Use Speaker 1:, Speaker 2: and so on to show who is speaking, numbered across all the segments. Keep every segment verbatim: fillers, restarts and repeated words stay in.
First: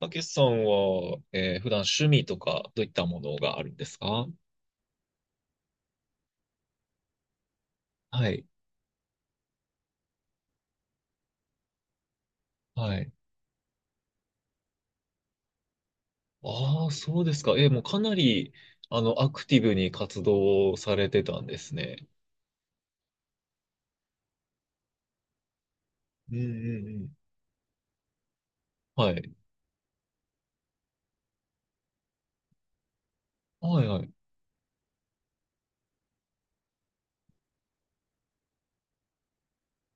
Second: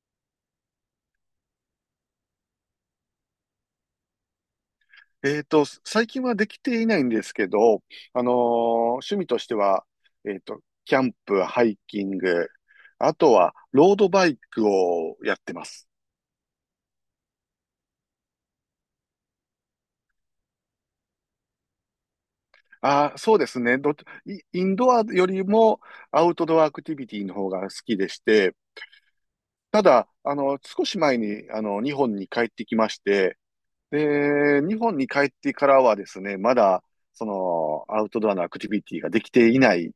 Speaker 1: たけしさんは、えー普段趣味とかどういったものがあるんですか？
Speaker 2: えっと、最近はできていないんですけど、あ
Speaker 1: は
Speaker 2: のー
Speaker 1: い。
Speaker 2: 趣味としては、えっと、キャンプ、ハイキング、
Speaker 1: はい。
Speaker 2: あとは、ロードバイクをやってます。
Speaker 1: ああ、そうですか。えーもうかなり、あの、アクティブに活動されてたんですね。
Speaker 2: ああ、そうですね。どっち、イインドアよりもア
Speaker 1: う
Speaker 2: ウ
Speaker 1: んうん
Speaker 2: トドアアク
Speaker 1: う
Speaker 2: ティビ
Speaker 1: ん。
Speaker 2: ティの方が好きでして、
Speaker 1: はい。
Speaker 2: ただ、あの、少し前に、あの、日本に帰ってきまして、
Speaker 1: はいはい。
Speaker 2: で、日本に帰ってからはですね、まだ、その、アウトドアのアクティビティができていない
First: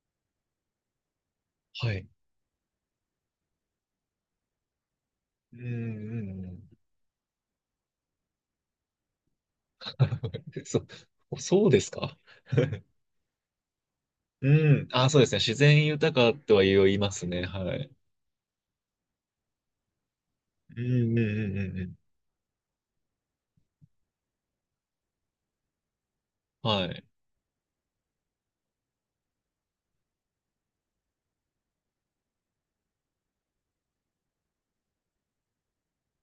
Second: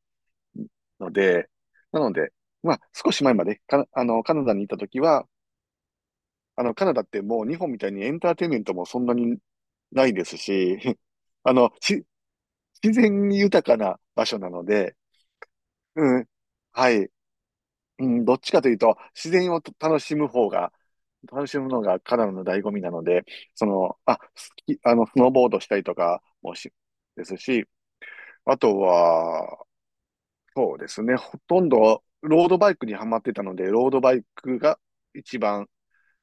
Speaker 2: ので、
Speaker 1: は
Speaker 2: な
Speaker 1: い。
Speaker 2: ので、まあ、少し前まで、か、あの、カナダにいたときは、
Speaker 1: うん。うんう
Speaker 2: あ
Speaker 1: ん。
Speaker 2: の、カナダってもう日本みたいにエンターテインメントもそんなにないですし、
Speaker 1: そ、
Speaker 2: あ
Speaker 1: そう
Speaker 2: の、
Speaker 1: です
Speaker 2: し、
Speaker 1: か。
Speaker 2: 自然豊かな場所
Speaker 1: う
Speaker 2: なの
Speaker 1: ん。
Speaker 2: で、
Speaker 1: ああ、そうですね。自然豊
Speaker 2: うん、
Speaker 1: かとは
Speaker 2: は
Speaker 1: 言い
Speaker 2: い、
Speaker 1: ますね。はい。
Speaker 2: うん、どっちかというと、自然を楽しむ方が、
Speaker 1: うん。ううんう
Speaker 2: 楽
Speaker 1: ん
Speaker 2: しむ
Speaker 1: うん
Speaker 2: の
Speaker 1: うん。
Speaker 2: がカナダの醍醐味なので、その、あ、スキ、あの、スノーボードしたりとかもし、
Speaker 1: はい。
Speaker 2: ですし、あとは、そうですね。ほとんどロードバイクにはまってたので、ロードバイクが一番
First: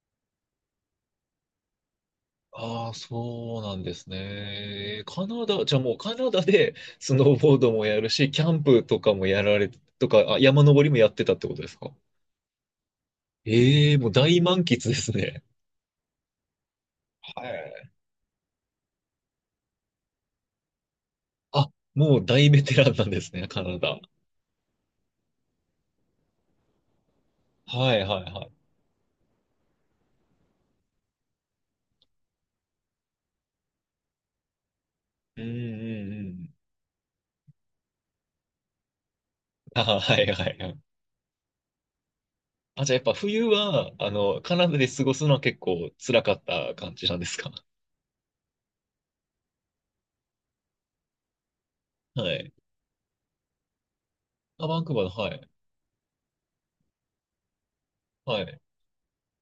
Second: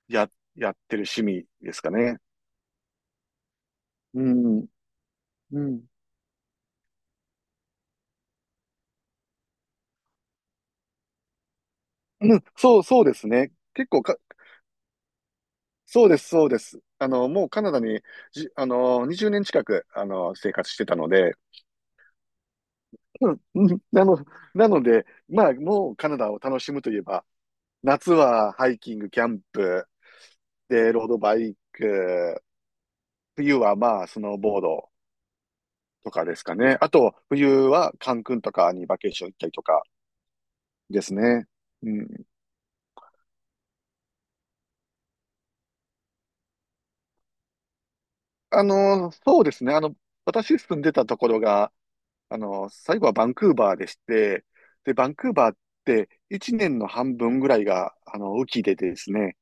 Speaker 2: や、やってる趣味ですかね。
Speaker 1: ああ、そうなんです
Speaker 2: うん。
Speaker 1: ね。カナ
Speaker 2: う
Speaker 1: ダ、じゃあ
Speaker 2: ん。
Speaker 1: もうカナダでスノーボードもやるし、キャンプとかもやられ、とか、あ、山登りもやってたってことですか？
Speaker 2: うん、そう、そうですね。結
Speaker 1: ええー、
Speaker 2: 構
Speaker 1: もう
Speaker 2: か、
Speaker 1: 大満喫ですね。
Speaker 2: そうです、そうです。あの、
Speaker 1: は
Speaker 2: もうカナ
Speaker 1: い。
Speaker 2: ダにじ、あの、にじゅうねん近く、あの、生活してたので、
Speaker 1: あ、もう大ベテランなんで
Speaker 2: う
Speaker 1: す
Speaker 2: ん、
Speaker 1: ね、カ
Speaker 2: う
Speaker 1: ナ
Speaker 2: ん
Speaker 1: ダ。
Speaker 2: なの、なので、まあ、もうカナダを楽しむといえば、
Speaker 1: はい
Speaker 2: 夏
Speaker 1: はいはい。
Speaker 2: はハイキング、キャンプ、で、ロードバイク、冬はまあ、スノーボード
Speaker 1: うんう
Speaker 2: と
Speaker 1: んう
Speaker 2: かです
Speaker 1: ん。
Speaker 2: かね。あと、冬はカンクンとかにバケーション行ったりと
Speaker 1: あ、
Speaker 2: か
Speaker 1: はいはいはい。
Speaker 2: ですね。うん。
Speaker 1: あ、じゃあやっぱ冬は、あの、カナダで過ごすのは結構辛かった感じなんですか？
Speaker 2: あの、そうですね。あの、私住んでたところが、
Speaker 1: は
Speaker 2: あ
Speaker 1: い。
Speaker 2: の、最後はバンクーバーでして、
Speaker 1: あ、バン
Speaker 2: で、
Speaker 1: クーバー
Speaker 2: バ
Speaker 1: の、
Speaker 2: ンクー
Speaker 1: はい。
Speaker 2: バーっていちねんの半分ぐらいが、あの、
Speaker 1: は
Speaker 2: 雨
Speaker 1: い。
Speaker 2: 季でですね。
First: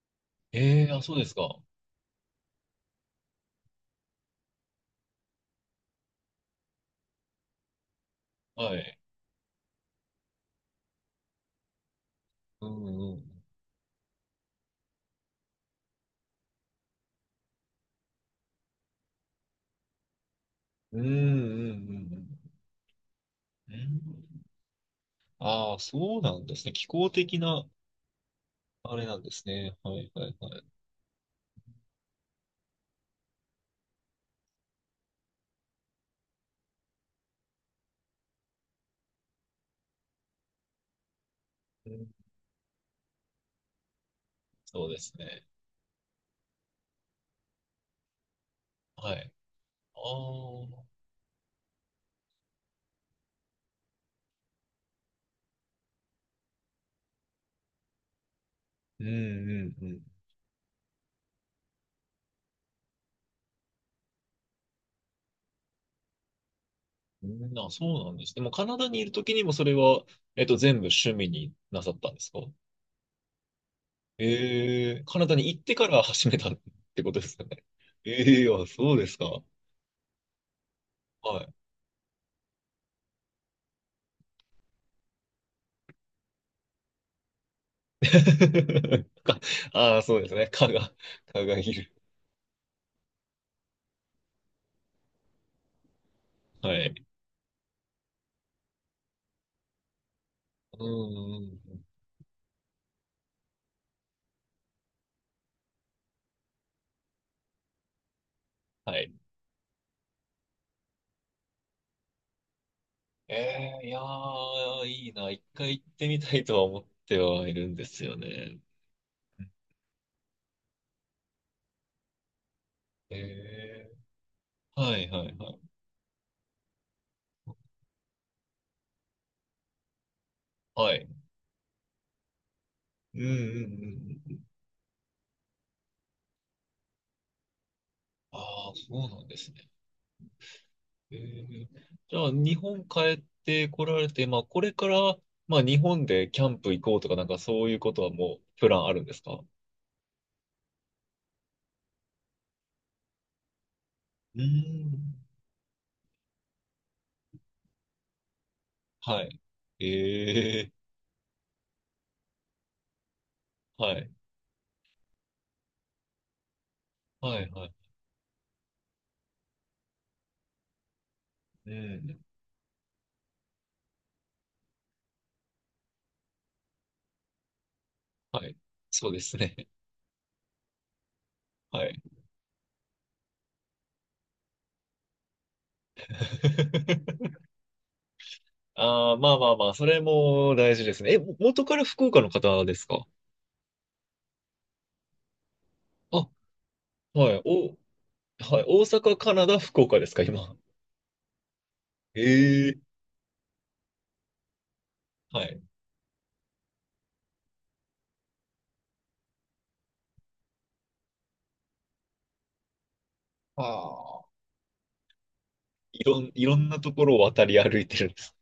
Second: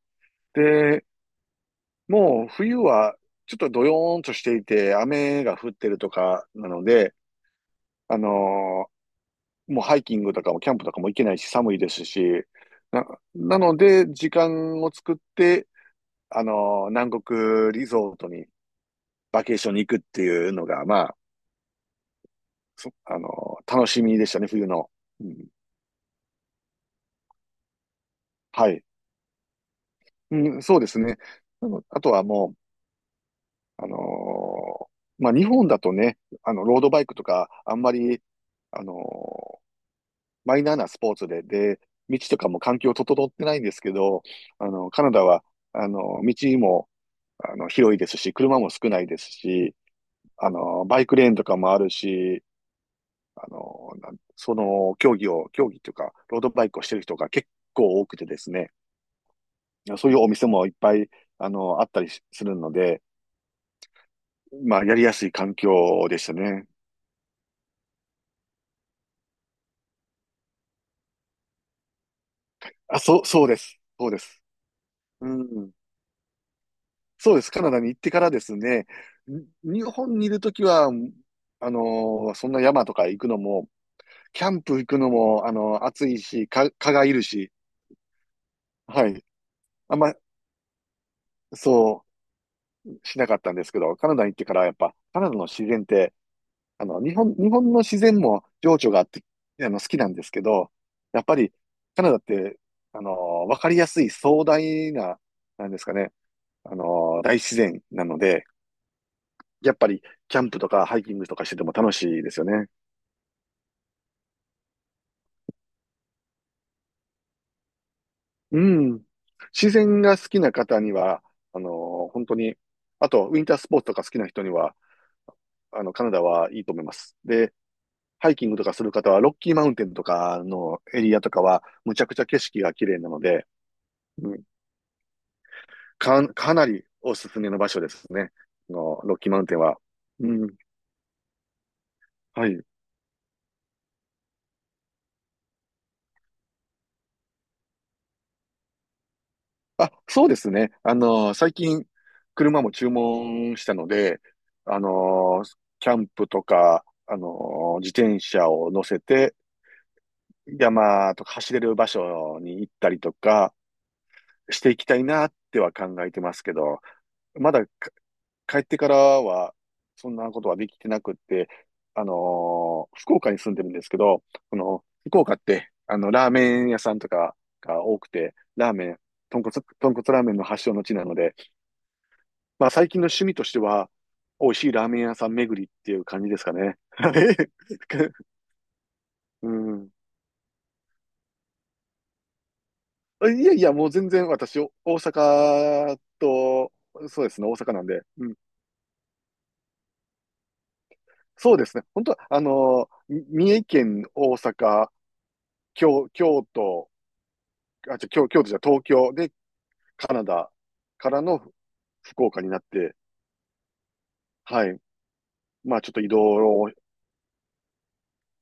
Speaker 1: ええー、あ、
Speaker 2: で、
Speaker 1: そうですか。
Speaker 2: もう冬はちょっとドヨーンとしていて、雨が降ってるとかなので、あ
Speaker 1: は
Speaker 2: の、
Speaker 1: い。
Speaker 2: もうハイキングとかもキャンプとかも行けないし寒いですし、
Speaker 1: うん
Speaker 2: な、
Speaker 1: うん。
Speaker 2: なので、時間を作って、あの、南国リゾートにバケーションに行くっていうのが、
Speaker 1: う
Speaker 2: ま
Speaker 1: ん、うん、う
Speaker 2: あ、
Speaker 1: ん、
Speaker 2: そ、あの、
Speaker 1: うん。う
Speaker 2: 楽しみでした
Speaker 1: ん。
Speaker 2: ね、冬の。うん、
Speaker 1: ああ、そうなんですね。気候的な、
Speaker 2: はい。
Speaker 1: あれなんですね。はい、はい、は
Speaker 2: う
Speaker 1: い。
Speaker 2: ん、そうですね。あのあとはもう、あのーまあ、日本だとね、あの、ロードバイクとか、あんまり、あのーマイナーなスポーツで、で、
Speaker 1: うん。
Speaker 2: 道とかも環境整ってないんですけど、あ
Speaker 1: そう
Speaker 2: の、
Speaker 1: で
Speaker 2: カナ
Speaker 1: す
Speaker 2: ダ
Speaker 1: ね。
Speaker 2: は、あの、道も、あの、広いですし、車も少ない
Speaker 1: は
Speaker 2: です
Speaker 1: い。
Speaker 2: し、
Speaker 1: あ
Speaker 2: あ
Speaker 1: あ、
Speaker 2: の、バイクレーンとかもあるし、あの、なんその競技を、競技というか、ロードバイクをしてる人が結構多くてですね、
Speaker 1: うん、うん、う
Speaker 2: そうい
Speaker 1: ん。
Speaker 2: うお店もいっぱい、あの、あったりしするので、まあ、やりやすい環境でしたね。
Speaker 1: うん。あ、そうなんです。でも、カナダにいるときにもそれは、えっと、全部趣味になさったんですか？
Speaker 2: あ、そう、そうです。そうです。
Speaker 1: ええ、カナ
Speaker 2: う
Speaker 1: ダに行っ
Speaker 2: ん。
Speaker 1: てから始めたってことで
Speaker 2: そ
Speaker 1: す
Speaker 2: うで
Speaker 1: よ
Speaker 2: す。カ
Speaker 1: ね。
Speaker 2: ナダに行っ てからで
Speaker 1: ええ、
Speaker 2: す
Speaker 1: あ、
Speaker 2: ね、
Speaker 1: そうですか。
Speaker 2: に日本にいるときは、
Speaker 1: はい。
Speaker 2: あの、そんな山とか行くのも、キャンプ行くのも、あの、暑いし、か蚊がいるし、は い。
Speaker 1: か、
Speaker 2: あ
Speaker 1: あ
Speaker 2: ん
Speaker 1: あ、
Speaker 2: ま、
Speaker 1: そうですね。蚊が、蚊がいる。
Speaker 2: そう、しなかったんですけど、カナダに行ってからやっぱ、カナダの自然って、
Speaker 1: は
Speaker 2: あの、
Speaker 1: い。
Speaker 2: 日本、日本の自然も情緒があって、あの、好きなんですけど、
Speaker 1: うん、
Speaker 2: やっぱ
Speaker 1: う
Speaker 2: り
Speaker 1: んうん。
Speaker 2: カナダって、あの、わかりやすい壮大な、なんですかね、あの、大自然なので、
Speaker 1: はい。
Speaker 2: やっぱりキャンプとかハイキングとかしてても楽しいですよね。
Speaker 1: ええ、いやー、いいな。一回行ってみたいとは思ってはいるんですよね。
Speaker 2: うん。自然が好きな方には、あの、本当に、あ
Speaker 1: え
Speaker 2: と、ウィンタースポーツ
Speaker 1: え。
Speaker 2: とか好きな人には、
Speaker 1: はいはいはい。
Speaker 2: あの、カナダはいいと思います。で、ハイキングとかする方は、ロッキーマウンテンとかの
Speaker 1: は
Speaker 2: エ
Speaker 1: い。
Speaker 2: リアとかは、むちゃくちゃ景色が綺麗な
Speaker 1: う
Speaker 2: の
Speaker 1: んうん
Speaker 2: で、う
Speaker 1: う
Speaker 2: ん
Speaker 1: ん。
Speaker 2: か、かなりおすすめの場所ですね。
Speaker 1: ああ、
Speaker 2: あ
Speaker 1: そ
Speaker 2: の、
Speaker 1: う
Speaker 2: ロッ
Speaker 1: なん
Speaker 2: キー
Speaker 1: で
Speaker 2: マウン
Speaker 1: す
Speaker 2: テン
Speaker 1: ね。
Speaker 2: は。うん。
Speaker 1: ええ、じゃあ、
Speaker 2: は
Speaker 1: 日
Speaker 2: い。
Speaker 1: 本帰ってこられて、まあ、これから、まあ、日本でキャンプ行こうとか、なんかそういうことはもう、プランあるんですか？
Speaker 2: あ、そうですね。あの、最近、車も注文したので、
Speaker 1: う
Speaker 2: あ
Speaker 1: ん。
Speaker 2: の、キャンプとか、あの、自転車を乗せ
Speaker 1: は
Speaker 2: て、
Speaker 1: い。ええ。
Speaker 2: 山とか走れる場所に行ったりとか
Speaker 1: はい。
Speaker 2: していきたいなっては考えてますけど、
Speaker 1: はい
Speaker 2: まだ
Speaker 1: はい。
Speaker 2: 帰ってからは、そんなことはできてなくって、
Speaker 1: う
Speaker 2: あの
Speaker 1: ん。
Speaker 2: ー福岡に住んでるんですけど、この、福岡って、あの、ラーメン屋さんとかが多くて、
Speaker 1: はい。
Speaker 2: ラーメン、
Speaker 1: そうです
Speaker 2: 豚骨、
Speaker 1: ね。
Speaker 2: 豚骨ラーメンの発祥の地なので、
Speaker 1: はい。
Speaker 2: まあ最近の趣味としては、美味しいラーメン屋さん巡りっていう感じですかね。はい。
Speaker 1: ああ、まあ ま
Speaker 2: う
Speaker 1: あまあ、そ
Speaker 2: ん。
Speaker 1: れも大事ですね。え、も元から福岡の方ですか？
Speaker 2: いやいや、もう全然私、お大阪
Speaker 1: あ、は
Speaker 2: と、そうで
Speaker 1: い。
Speaker 2: すね、大
Speaker 1: お、
Speaker 2: 阪なんで、うん。
Speaker 1: はい。大阪、カナダ、福岡ですか、今。
Speaker 2: そうですね。本当は、あ
Speaker 1: え
Speaker 2: の
Speaker 1: え。
Speaker 2: み三重県、大阪、
Speaker 1: はい。
Speaker 2: 京、京都、あ、じゃ、京、京都じゃ東京でカナダからの福岡になって、
Speaker 1: ああ、
Speaker 2: はい。まあちょっと
Speaker 1: い
Speaker 2: 移動
Speaker 1: ろん、いろん
Speaker 2: を、
Speaker 1: なところを渡り歩いてるんです。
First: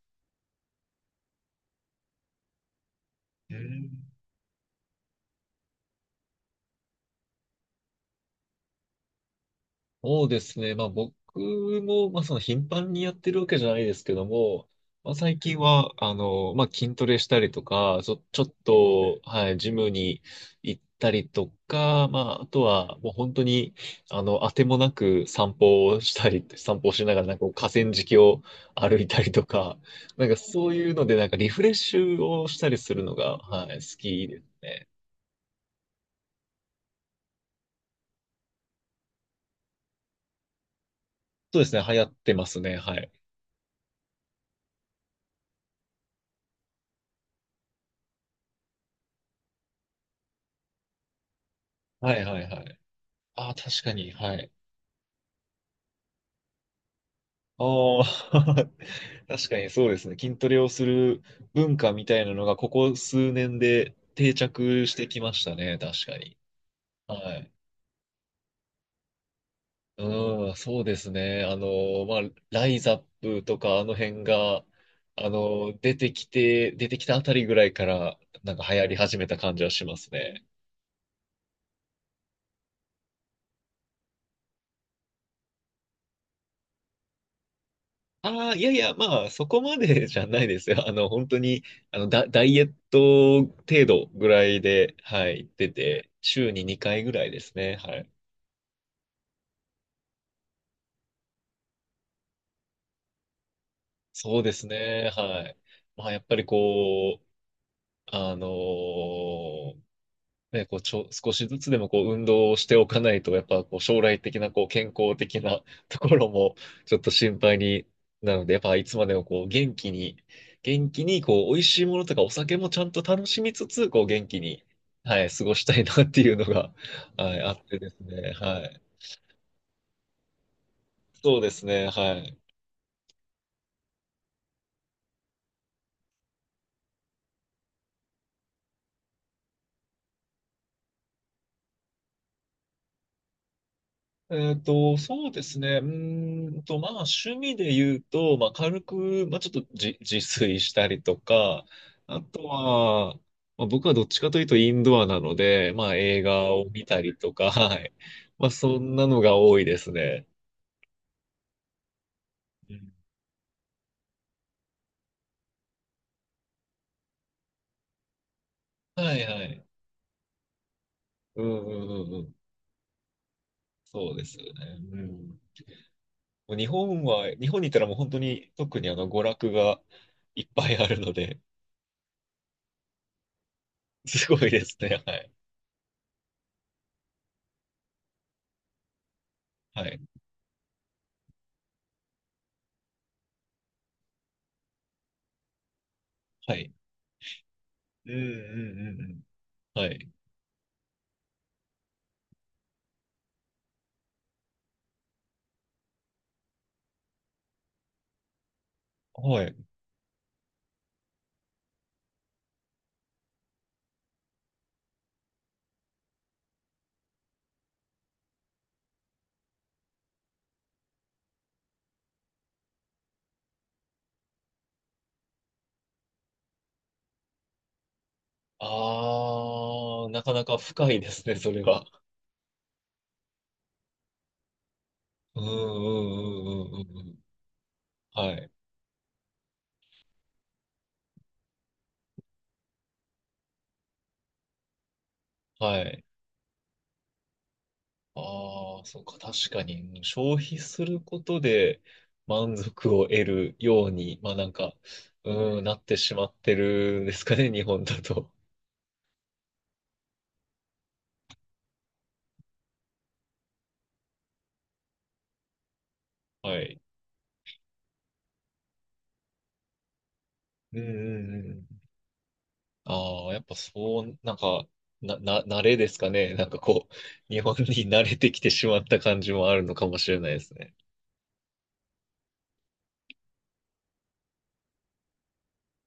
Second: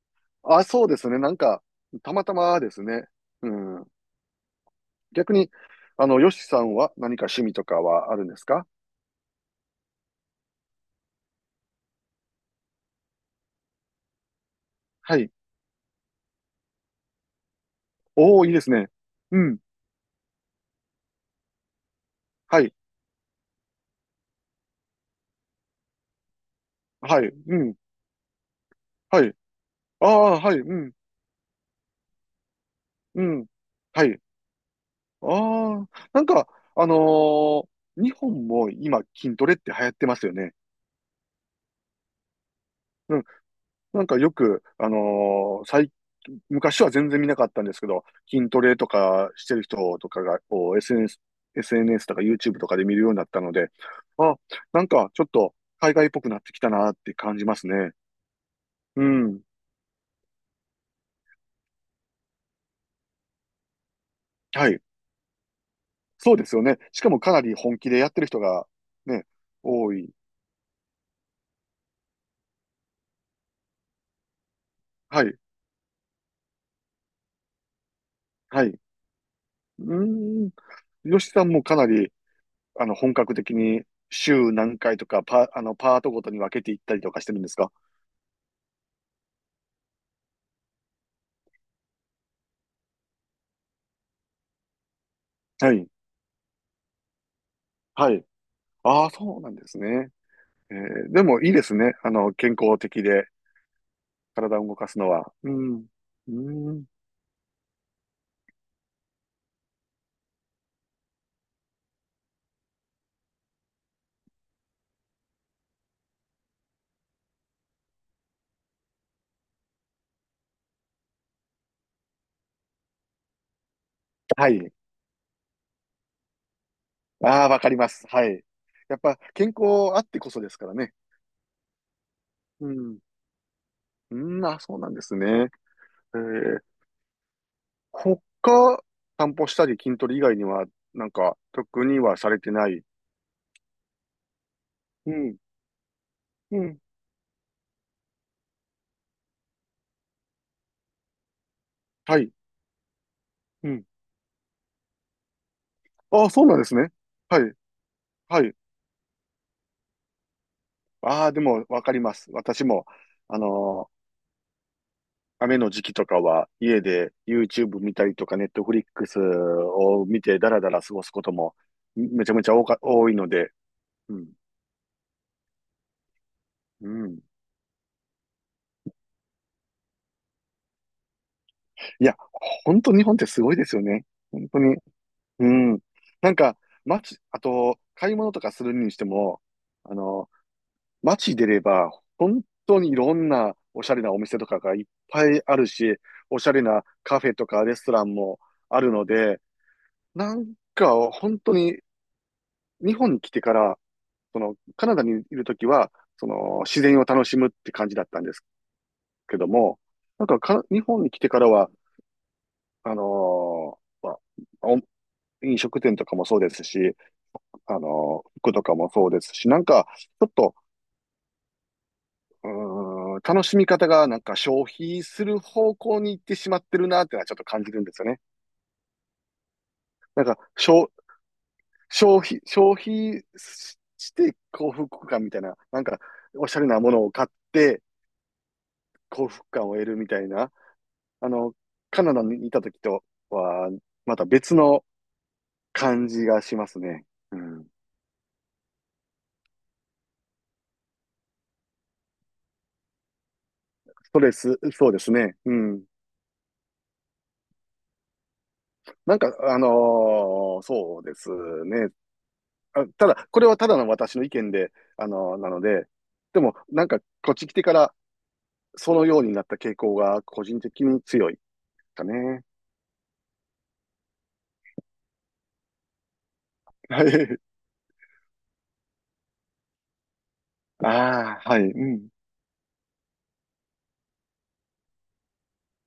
Speaker 2: あ、そうですね。なんか、たまたまですね。う
Speaker 1: う
Speaker 2: ん。
Speaker 1: ん。
Speaker 2: 逆に、あの、ヨシさんは何か趣味とかはあるんですか？
Speaker 1: そうですね。まあ僕も、まあその頻繁にやってるわけじゃないですけども、まあ
Speaker 2: はい。
Speaker 1: 最近は、あの、まあ筋トレしたりとか、ちょ、
Speaker 2: お
Speaker 1: ちょ
Speaker 2: お、
Speaker 1: っ
Speaker 2: いいですね。
Speaker 1: と、
Speaker 2: う
Speaker 1: はい、
Speaker 2: ん。
Speaker 1: ジムに行ったりとか、まああと
Speaker 2: はい。
Speaker 1: はもう本当に、あの、あてもなく散歩をしたり、散歩をしなが
Speaker 2: は
Speaker 1: ら
Speaker 2: い。
Speaker 1: なんかこう
Speaker 2: う
Speaker 1: 河
Speaker 2: ん。
Speaker 1: 川敷を歩いた
Speaker 2: は
Speaker 1: り
Speaker 2: い。
Speaker 1: とか、
Speaker 2: あ
Speaker 1: なんか
Speaker 2: あ、はい。
Speaker 1: そ
Speaker 2: う
Speaker 1: うい
Speaker 2: ん。
Speaker 1: うのでなんかリフレッシュをしたりするの
Speaker 2: う
Speaker 1: が、
Speaker 2: ん。
Speaker 1: はい、好
Speaker 2: はい。
Speaker 1: きで。
Speaker 2: ああ、なんか、あのー日本も今筋トレって流行ってますよね。
Speaker 1: そうですね。流行ってますね。はい。
Speaker 2: なんかよく、あのー最、昔は全然見なかったんですけど、筋トレとかしてる人とかが、こう エスエヌエス、エスエヌエス と
Speaker 1: は
Speaker 2: か
Speaker 1: いはい
Speaker 2: YouTube
Speaker 1: は
Speaker 2: とか
Speaker 1: い。
Speaker 2: で見るようになった
Speaker 1: あ
Speaker 2: の
Speaker 1: あ、
Speaker 2: で、
Speaker 1: 確かに。は
Speaker 2: あ、
Speaker 1: い。
Speaker 2: なんかちょっと海外っぽくなってきたなって感じま
Speaker 1: あ
Speaker 2: すね。
Speaker 1: あ、
Speaker 2: う ん。
Speaker 1: 確かにそうですね。筋トレをする文化みたいなのが、ここ数年で定
Speaker 2: はい。
Speaker 1: 着してきましたね。確か
Speaker 2: そ
Speaker 1: に。
Speaker 2: うですよね。しか
Speaker 1: は
Speaker 2: もかな
Speaker 1: い。
Speaker 2: り本気でやってる人がね、多い。
Speaker 1: うん、そうですね。あの、まあ、ライザップとか、あの辺が、
Speaker 2: は
Speaker 1: あ
Speaker 2: い。
Speaker 1: の、出てきて、出てきたあたりぐらいから、なん
Speaker 2: は
Speaker 1: か
Speaker 2: い。
Speaker 1: 流
Speaker 2: う
Speaker 1: 行り始めた感じはしますね。
Speaker 2: ーん。吉さんもかなり、あの、本格的に週何回とか、パ、あの、パートごとに分けていったりとかしてるんですか？
Speaker 1: ああ、いやいや、まあ、そこまで じゃないですよ。あの、本当に、あの、ダ、ダイエット程度ぐらいで、はい、行って
Speaker 2: はい。
Speaker 1: て、週ににかいぐらいですね。はい。
Speaker 2: はい。ああ、そうなんですね。えーでもいいですね。あの、健康的で
Speaker 1: そうで
Speaker 2: 体
Speaker 1: す
Speaker 2: を動かす
Speaker 1: ね。
Speaker 2: のは。
Speaker 1: は
Speaker 2: う
Speaker 1: い。
Speaker 2: ん。
Speaker 1: まあ、やっ
Speaker 2: う
Speaker 1: ぱり
Speaker 2: ん。
Speaker 1: こう、あのーね、こう、ちょ、少しずつでもこう、運動をしておかないと、やっぱこう、将来的なこう、健康的な ところも、ちょっと心配になるので、やっぱいつまでもこう、元気に、元気に、こう、美味しいものとかお酒もちゃんと楽しみつつ、こう、元気
Speaker 2: は
Speaker 1: に、
Speaker 2: い。
Speaker 1: はい、過ごしたいなっていうのが、はい、
Speaker 2: ああ、
Speaker 1: あ
Speaker 2: わ
Speaker 1: っ
Speaker 2: かり
Speaker 1: て
Speaker 2: ま
Speaker 1: です
Speaker 2: す。は
Speaker 1: ね、
Speaker 2: い。
Speaker 1: はい。
Speaker 2: やっぱ健康あってこそですからね。
Speaker 1: そうですね、はい。
Speaker 2: うん。うん、あ、そうなんですね。えー、他、散歩したり筋トレ以外には、なんか、特にはされてない。
Speaker 1: えっと、
Speaker 2: う
Speaker 1: そう
Speaker 2: ん。
Speaker 1: ですね。うー
Speaker 2: う
Speaker 1: んと、
Speaker 2: ん。
Speaker 1: まあ、趣味で言うと、まあ、軽く、まあ、ちょっと自、自炊したりとか、
Speaker 2: は
Speaker 1: あ
Speaker 2: い。
Speaker 1: とは、まあ、
Speaker 2: うん。
Speaker 1: 僕はどっちかというとインドアなので、まあ、映
Speaker 2: ああ、そう
Speaker 1: 画
Speaker 2: なん
Speaker 1: を
Speaker 2: です
Speaker 1: 見
Speaker 2: ね。
Speaker 1: たりと
Speaker 2: は
Speaker 1: か、
Speaker 2: い。
Speaker 1: はい。
Speaker 2: は
Speaker 1: まあ、
Speaker 2: い。
Speaker 1: そんなのが多いですね。
Speaker 2: ああ、でもわかります。私
Speaker 1: う
Speaker 2: も、
Speaker 1: ん。
Speaker 2: あの雨の時期とかは家で YouTube 見たりとか
Speaker 1: は
Speaker 2: Netflix
Speaker 1: いはい。
Speaker 2: を見てダラダラ過ごすこと
Speaker 1: う
Speaker 2: も
Speaker 1: んうんうんう
Speaker 2: めちゃ
Speaker 1: ん。
Speaker 2: めちゃ多か、多いので、
Speaker 1: そう
Speaker 2: う
Speaker 1: で
Speaker 2: ん。
Speaker 1: すよね。うん。もう日
Speaker 2: う
Speaker 1: 本
Speaker 2: ん。
Speaker 1: は、日本にいたらもう本当に特にあの、娯楽がいっぱいあるので、
Speaker 2: いや、本当日本ってすごいですよね。
Speaker 1: すご
Speaker 2: 本
Speaker 1: い
Speaker 2: 当
Speaker 1: で
Speaker 2: に。
Speaker 1: すね。はい。
Speaker 2: うん。なんか、街、あと、買い物とかするにしても、
Speaker 1: は
Speaker 2: あ
Speaker 1: い。
Speaker 2: の、街出れば、本当にいろんなおしゃれなお店とかがいっぱいあるし、おしゃ
Speaker 1: は
Speaker 2: れ
Speaker 1: い。
Speaker 2: なカフェとかレストラ
Speaker 1: う
Speaker 2: ン
Speaker 1: んうん
Speaker 2: もあ
Speaker 1: う
Speaker 2: る
Speaker 1: ん
Speaker 2: ので、
Speaker 1: うん。はい。
Speaker 2: なんか、本当に日本に来てから、その、カナダにいるときは、その、自然を楽しむって感じだったんですけ
Speaker 1: は
Speaker 2: ど
Speaker 1: い。
Speaker 2: も、なんかか、日本に来てからは、あのーまあお飲食店とかもそうですし、あのー服とかもそうですし、なんか、ちょっと、うーん、楽しみ方がなんか消費する方向に行ってしまってるなってのはちょっと感じるんですよね。
Speaker 1: ああ、な
Speaker 2: なん
Speaker 1: か
Speaker 2: か、
Speaker 1: なか
Speaker 2: 消、
Speaker 1: 深いですね、それは。
Speaker 2: 消費、消費しして幸福感みた
Speaker 1: う
Speaker 2: い
Speaker 1: んう
Speaker 2: な、なんか、おしゃ
Speaker 1: ん
Speaker 2: れ
Speaker 1: うんうん
Speaker 2: な
Speaker 1: う
Speaker 2: も
Speaker 1: んう
Speaker 2: のを
Speaker 1: ん。
Speaker 2: 買って
Speaker 1: はい。
Speaker 2: 幸福感を得るみたいな、あの、カナダにいた時とは、また別の
Speaker 1: はい。
Speaker 2: 感じがしますね。うん。
Speaker 1: ああ、そうか、確かに、うん、消費することで満足を得るよう
Speaker 2: ス
Speaker 1: に、
Speaker 2: ト
Speaker 1: ま
Speaker 2: レ
Speaker 1: あなん
Speaker 2: ス、
Speaker 1: か、
Speaker 2: そうですね。う
Speaker 1: うん、なっ
Speaker 2: ん。
Speaker 1: てしまってるんですかね、日本だと。
Speaker 2: なんか、あのーそうですね。あ、ただ、これはただの私の意見で、あのーなので、でも、
Speaker 1: はい。
Speaker 2: なんか、こっち来てから、そのようになった傾向が個人
Speaker 1: うん
Speaker 2: 的
Speaker 1: うん
Speaker 2: に強い
Speaker 1: うん。
Speaker 2: かね。
Speaker 1: ああ、やっぱそう、なんか、な、な、慣れですかね。なんかこ う、
Speaker 2: はい。
Speaker 1: 日本に慣れてきてしまった感じもあるのかもしれないですね。
Speaker 2: ああ、はい。うん。